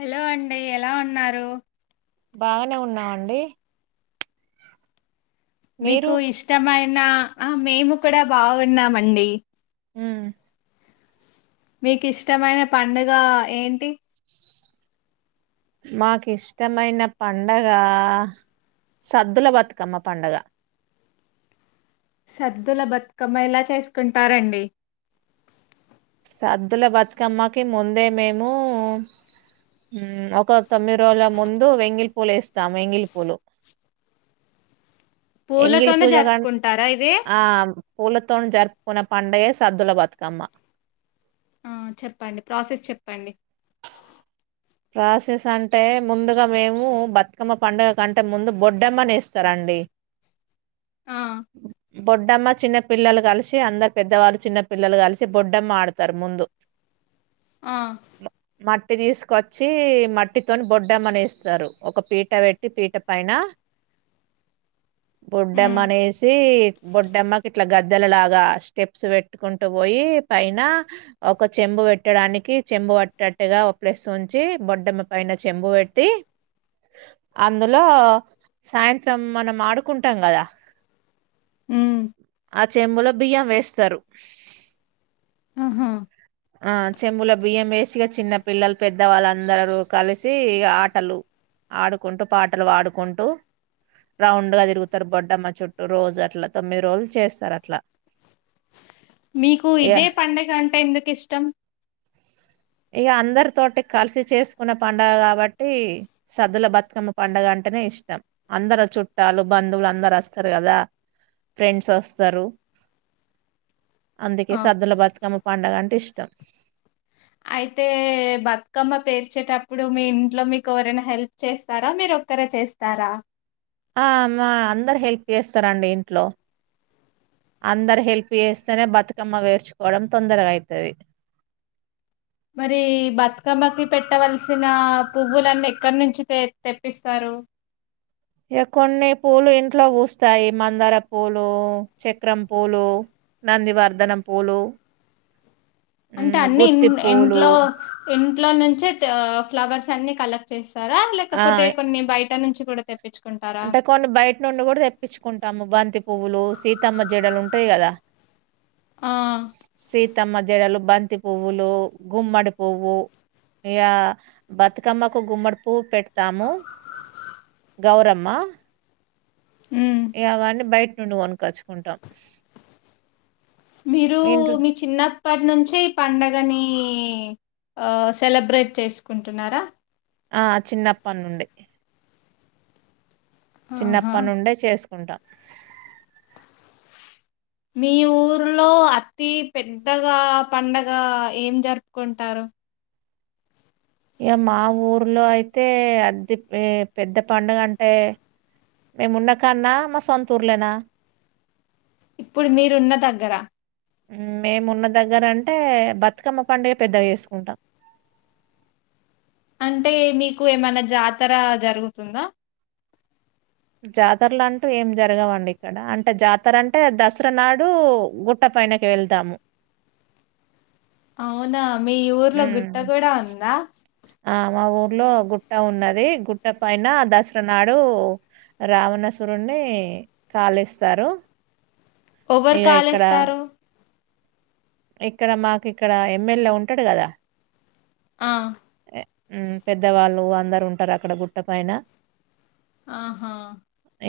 Hello అండి ఎలా ఉన్నారు బాగనే ఉన్నా అండి మీరు మీకు ఇష్టమైన ఆ మేము కూడా బాగున్నామండి ఉమ్ మీకిష్టమైన పండగ ఏంటి మాకిష్టమైన పండగ సద్దుల బతుకమ్మ పండగ సద్దుల బత్కమ్మ ఎలా చేసుకుంటారండి సద్దుల బత్కమ్మకి ముందే మేము ఉమ్ ఒక తొమ్మిది రోజుల ముందు వెంగిలి పూలేస్తాం వెంగిలి పూలు [inaudible] వెంగిలి పూలతోనే పూజగా జరుపుకుంటారా ఇది ఆమ్ పూలతోనీ జరుపుకునే పండయే సద్దుల బతుకమ్మ ఆ చెప్పండి ప్రాసెస్ చెప్పండి ప్రాసెస్ అంటే ముందుగా మేము బతుకమ్మ పండుగ కంటే ముందు బొడ్డమ్మనెస్తరండి [inaudible] [inaudible] బొడ్డమ్మ చిన్న పిల్లలు కలిసి అందరు పెద్దవాళ్ళు చిన్న పిల్లలు కలిసి బొడ్డమ్మ ఆడుతారు ముందు ఆ ఇంటికి తీసు కొచ్చి మట్టితోని బొడ్డమ్మనేస్తరు ఒక పీట వెట్టి పీట పైన [inaudible] ఉమ్, బొడ్డమ్మనేసి బొడ్డమ్మకిట్ల గ ద్దలలాగా స్టెప్స్ వెట్టుకుంటూ వోయి పైన ఒక చెంబు వెట్టడానికి చెం బు వట్టట్టుగా ఓ ప్లేస్ ఉంచి బొడ్డమ్మ పైన చెంబు వెట్టి అందులో సాయంత్రం మనం ఆడుకుంటాం గదా ఉమ్ చెంబులో బియ్యం వేస్తారు ఆహా. ఆ చెంబులో బియ్యం వేసి ఇగా చిన్న పిల్లలు పెద్ద వాళ్ళందరూ కలిసి ఇగ ఆటలు ఆడుకుంటూ పాటలు పాడుకుంటు రౌండ్ గా తిరుగుతరు బొడ్డమ్మ చుట్టూ రోజు అట్ల తొమ్మిది రోజులు చేస్తరట్ల మీకు ఇదే పండగంటే ఎందుకిష్టం ఇగ అందరి తోటి కలిసి చేసుకునే పండగ కాబట్టి సద్దుల బతుకమ్మ పండగ అన్ టేనే ఇష్టం అందరు చుట్టాలు బంధువులు అందరు అస్తరు గద ఫ్రెండ్స్ వస్తారు అందుకే ఆ, సద్దుల బతుకమ్మ పండగ అంటే ఇష్టం అయితే బతుకమ్మ పేర్చేటప్పుడు మీ ఇంట్లో మీకు ఎవరైనా హెల్ప్ చేస్తారా మీరు ఒక రే చేస్తారా ఆ మా అందరు హెల్ప్ చేస్తారండి ఇంట్లో అందరు హెల్ప్ చేస్తేనే బతుకమ్మ పేర్చుకోవడం తొందరగైతది మరి బతుకమ్మకి పెట్టవలసిన పువ్వులన్నీ ఎక్కడి నుంచి తె తెప్పిస్తారు ఇగ కొన్ని పూలు ఇంట్లో పూస్తాయి మందార పూలు చక్రం పూలు నంది వర్ధనం పూలు అంటే హ్మ్. అన్నీ ఇం గుత్తి పూలు ఇంట్లో ఇంట్లో నుం చే ఫ్లవర్స్ అన్ని కలెక్ట్ చేస్తారా ఆ! లేకపోతే కొన్ని బయట నుంచి కూడా తెప్పి అంటే కొన్ని బయట నుండి కూడా తెప్పించుకుంటాము బంతి పువ్వులు సీతమ్మ జడలు ఉంటాయి కదా ఆ సీతమ్మ జడలు బంతి పువ్వులు గుమ్మడి పువ్వు ఇగ బతుకమ్మకు గుమ్మడి పువ్వు పెడతాము గౌరమ్ మా ఉమ్ ఇగ అవన్నీ బయట నుండి కొనక్కచ్చుకుంటాం మీరు మీ చిన్న ప్పటినుంచే ఈ పండగనీ ఆ సెలబ్రేట్ చేసుకుంటున్నారా ఆ చిన్నప్పటి నుండి ఆహా చిన్నప్పడి నుండే చేసుకుంటా మీ ఊర్లో అతి పెద్దగా పండగ ఏం జరుపుకుంటారు ఇగ మా ఊర్లో అయితే అది పెద్ద పండుగంటే మేమున్న కాన్నా మా సొంతూర్లనా ఇప్పుడు మీరున్న దగ్గర మేమున్న దగ్గరంటే బతుకమ్మ పండుగే పెద్దగా చేస్కుంటాం. అంటే మీకు ఏమన్న జాతర జరుగుతుందా? జాతరలంటూ ఏం జరగవండి ఇక్కడ అంటే జాతరంటే దసర నాడు గుట్ట పైనకి వెళ్తాము. అవునా మీ ఊర్లో హ్మ్. గుట్ట కూడా ఉందా లో గుట్ట ఉన్నది. గుట్ట పైన దసర నాడు రావణసురున్నీ కాలిస్తారు. ఓవర్ కాలేస్తారు? ఇక్కడ మాకిక్కడ ఎమ్మెల్యే ఉంటడ్ కదా ఆ మ్ పెద్దవాళ్ళు అందరు ఉంటర్ అక్కడ గుట్ట పైన ఆహా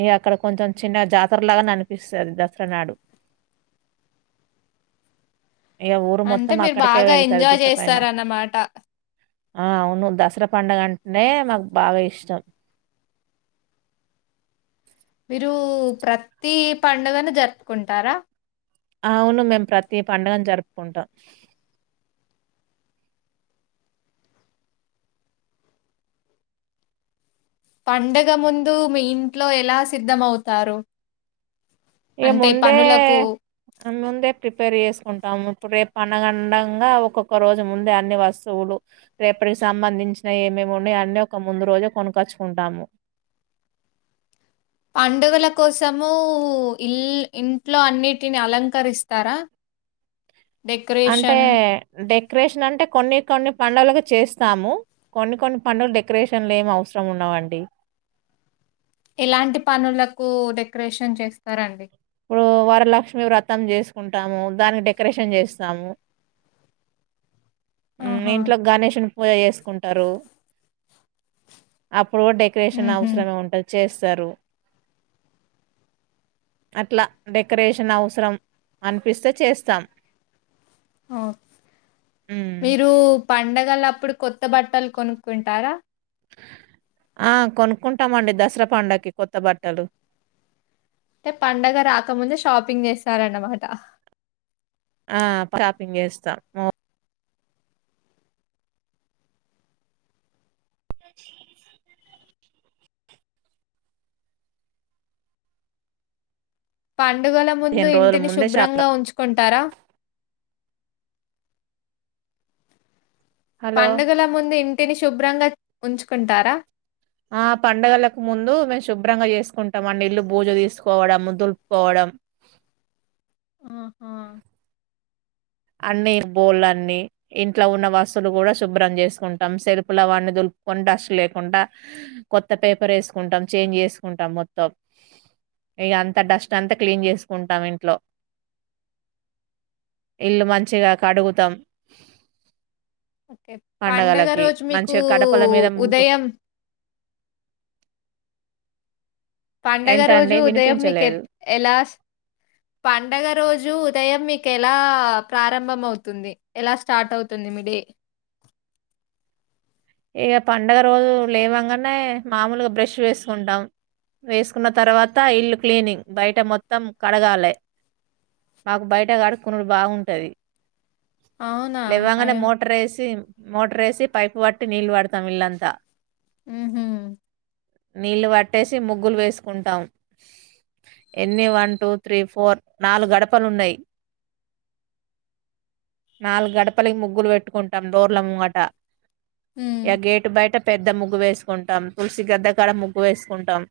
ఇగ అక్కడ కొంచెం చిన్నగ జాతరలాగా అనిపిస్తది దసర నాడు ఇగ ఊరు అంటే మొత్తం మీర్ అక్కడికే బాగా వెళ్తది ఎంజాయ్ గుట్ట పైన. చేస్తారన్నమాట. ఆ అవును దసరా పండగంటనే మాకు బాగా ఇష్టం. రు ప్రతి పండుగన్ జరుపుకుంటారా? ఆవును మేం ప్రతి పండుగను జరుప్కుంటాం. పండగ ముందు మీ ఇంట్లో ఎలా సిద్ధమౌతారు. ఇక ముందే ముందే ప్రిపేర్ చేస్కుంటాము. ఇప్పుడ్ రేప్ పండగ అండంగా ఒక్కొక్క రోజు ముందే అన్ని వస్తువులు రేపటికి సంబంధించినయి ఏమే మ్ ఉన్నయి అన్నీ ఒక ముందు రోజు కొనుకచ్చుకుంటాము. పండుగల కోసము ఇల్ ఇంట్లో అన్నిటిని అలంకరిస్తరా అంటే డెక్రేషన్ అంటే కొన్ని కొన్ని పండగలకు చేస్తాము. కొన్ని కొన్ని పండుగలు డెకరేషన్లేం అవసరం ఉండవండి. ఎలాంటి పనులకు డెకరేషన్ చేస్తారండి. ఇప్పుడూ వరలక్ష్మి వ్రతం చేస్కుంటాము దానికి డెకరేషన్ చేస్తాము. మ్ ఆహా! ఇంట్లో గణేశుని పూజ చేస్కుంటరు అప్ ప్పుడు కూడ డెకరేషన్ ఉహు అవసరమే ఉంటది చేస్తారు. అట్ల డెకరేషన్ అవసరం అనిపిస్తే చేస్తాం. ఓ హ్మ్. మీరూ పండగలప్ అప్పుడు కొత్త బట్టల్ కొనుక్కుంటారా? ఆ కొనుక్కుంటామండి దసరా పండగ్కి కొత్త బట్టలు అంటే పండగ రాకముందే షాపింగ్ చేస్తారన్నమాట. ఆ షాపింగ్ చేస్తాం. ంది పండుగల ముందు రోజుల ఇంటిని ముందే షాప్‌లో శుభ్రంగా ఉంచుకుంటారా? హలో. పండుగల ముందు ఇంటిని శుభ్రంగా ఉంచుకుంటారా ఆ పండుగలక్ ముందు మేం శుభ్రంగా చేస్కుంటమండి. ఇల్లు భూజ తీస్కోవడం దులుప్కోవడ డం ఆహా అన్నీ బోళ్ళన్నీ ఇంట్ల ఉన్న వస్తువులు గుడా శుభ్రం చేస్కుంటాం. సెల్పులవన్నీ దులు కొన్ డస్ట్ లేకుండా కొత్త పేపర్ ఏస్కుంటాం చేంజ్ చేస్కుంటాం మొత్తం. ఇక అంత డస్ట్ అంతా క్లీన్ చేసుకుంటాం ఇంట్లో ఇల్లు మంచిగా కడుగుతాం ఓకే పడుగ పండగలకి రోజు మీకు మంచిగా గడపల మీద ముగ్గు ఉదయం పండగ ఏంటండి రోజు ఉదయం మీకు ఎ వినిపించలేదు ఎలా పండగ రోజు ఉదయం మీకు ఎలా ప్రారంభం అవుతుంది ఎలా స్టార్ట్ అవుతుంది మీ డే ఇక పండగ రోజు లేవంగానే మామూలుగా బ్రష్ చేసుకుంటాం వేసుకున్న తర్వాత ఇల్లు క్లీనింగ్ బయట మొత్తం కడగాలే మాకు బయట ఆడుకునుడు బాగుంటది అవునా! లేవ్వంగానే అయ మోటర్ వేసి మోటర్ వేసి పైపు పట్టి నీళ్ళు వాడతాం ఇళ్లంతా మ్మ్ హ్మ్ నీళ్లు పట్టేసి ముగ్గులు వేసుకుంటాం ఎన్ని వన్ టూ త్రీ ఫోర్ నాలుగు గడపలున్నాయి నాలుగు గడపలకి ముగ్గులు పెట్టుకుంటాం దోర్ల ముంగట హ్మ్. యా గేట్ బయట పెద్ద ముగ్గు వేసుకుంటాం తులసి గద్దగాడ ముగ్గు వేసుకుంటాం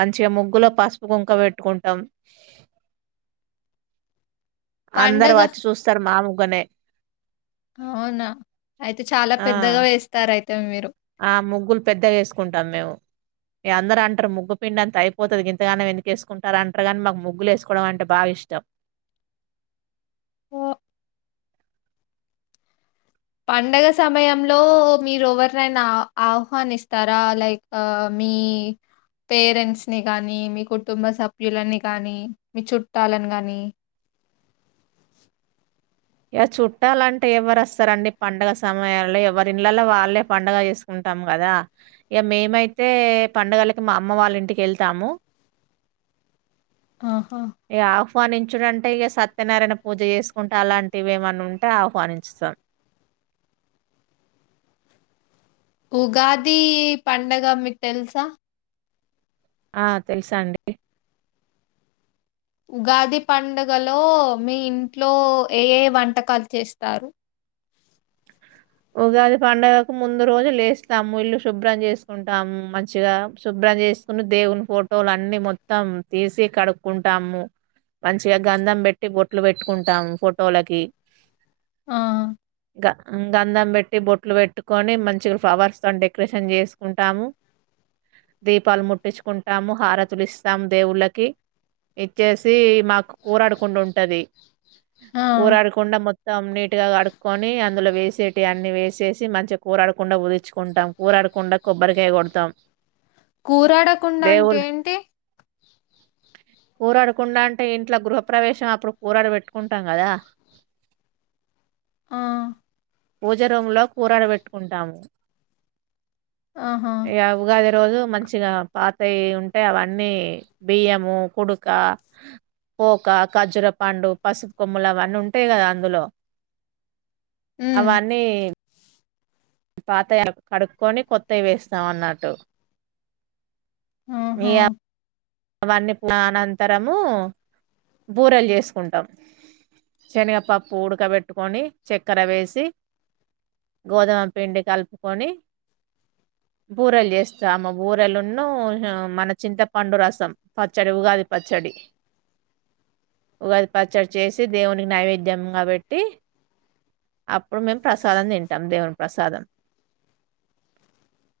మంచిగా ముగ్గులో పసుపు కుంక పెట్టుకుంటాం అందరు పండగ వచ్చి చూస్తారు మా ముగ్గనే అవునా అయితే చాలా ఆ పెద్దగా వేస్తారు అయితే మీరు ఆ ముగ్గులు పెద్ద వేసుకుంటాం మేము ఇగ అందరు అంటారు ముగ్గు పిండింత అయిపోతుంది ఇంతగానం ఎందుకేసుకుంటార అంటారుగానీ మా ముగ్గు వేసుకోవడం అంట భాగా ఇష్టం ఓ పండుగ సమయంలో మీరు ఎవరినైనా ఆహ్వానిస్తారా లైక్ మీ పేరెంట్స్ ని గానీ మీ కుటుంబ సభ్యులని గానీ మీ చుట్టాలని గానీ ఇగా చుట్టాలంటే ఎవరు వస్తారండి పండుగ సమయాల్లో ఎవరి ఇళ్లలో వాళ్ళే పండుగ చేసుకుంట టం కదా ఇగా మేమైతే పండుగలకి మా అమ్మ వాళ్ళ ఇంటికి వెళ్తాము ఆహా ఆహ్వానించుడు అంటే ఇగ సత్యనారాయణ పూజ చేసుకుంటే అలాంటి వి ఎమన్నా ఉంటే ఆహ్వానించూతం ఉగాది పండగ మీకు తెలుసా ఆ తెలుసా అండి ఉగాది పండుగలో మీ ఇంట్లో ఏ ఏ వంటకాలు చేస్తారు ఉగాది పండుగకు ముందు రోజులు లేస్తాము ఇల్లు శుభ్రం చేసుకుంటాము మంచిగా శుభ్రం పూజ చేసుకుని దేవుని ఫోటోలు అన్ని మొత్తం తీసి కడుక్కుంటాము మంచిగా గంధం పెట్టి బొట్లు పెట్టుకుంటాము ఫోటోలకి ఆ గా హ్మ్ గంధం పెట్టి బొట్లు పెట్టుకొని మంచిగా ఫ్లవర్స్ తో డెకరేషన్ చేసుకుంటాము దీపాలు ముట్టించుకుంటాము హారతులిస్తాము దేవుళ్ళకి ఇచ్చేసి మాకు కూరడకుండా ఉంటది ఆ! కూరడకుండా మొత్తం నీటి గా కడుక్కకోని అందులో వేసి వేసేటివి అన్ని వేసేసి మంచిగా కూరడకుండా పుదించుకుంటాం కూరడకుండా కొబ్బరికాయ కొడతాం కూరాడకుండా అంటే ఏంటి కూరడకుండా అంటే ఇంట్లో గృహప్రవేశం అప్పుడు కూరడు పెట్టుకుంటాం కదా ఆ పూజ రూంలో కూరడ పెట్టుకుంటాము ఆహా! ఇగా ఉగాది ఉగాది రోజు మంచిగా పాతయి ఉంటే అవన్నీ బియ్యము కుడుక పోక కఖ్జురపాండు పసుపు కొమ్మలు అవన్నీ ఉంటాయి కదా అందులో హ్మ్. అవన్నీ పాతాయి కడుక్కొని కొత్తయి వేస్తామన్నట్టు ఆహా! మీయా అవన్నీ అనంతరము బూరెలు చేసుకుంటాం శనగపప్పు ఉడకబెట్టుకొని చక్కెర వేసి గోధమ పిండి కలుపుకొని బూరెలు చేస్తాము బూరెలున్ను మన చింత పండు రసం సం పచ్చడి ఉగాది పచ్చడి ఉగాది పచ్చడి చేసి దేవునికి నైవేద్యంగా పెట్టి అప్పుడు మేం ప్రసాదం తింటాం దేవుని ప్రసాదం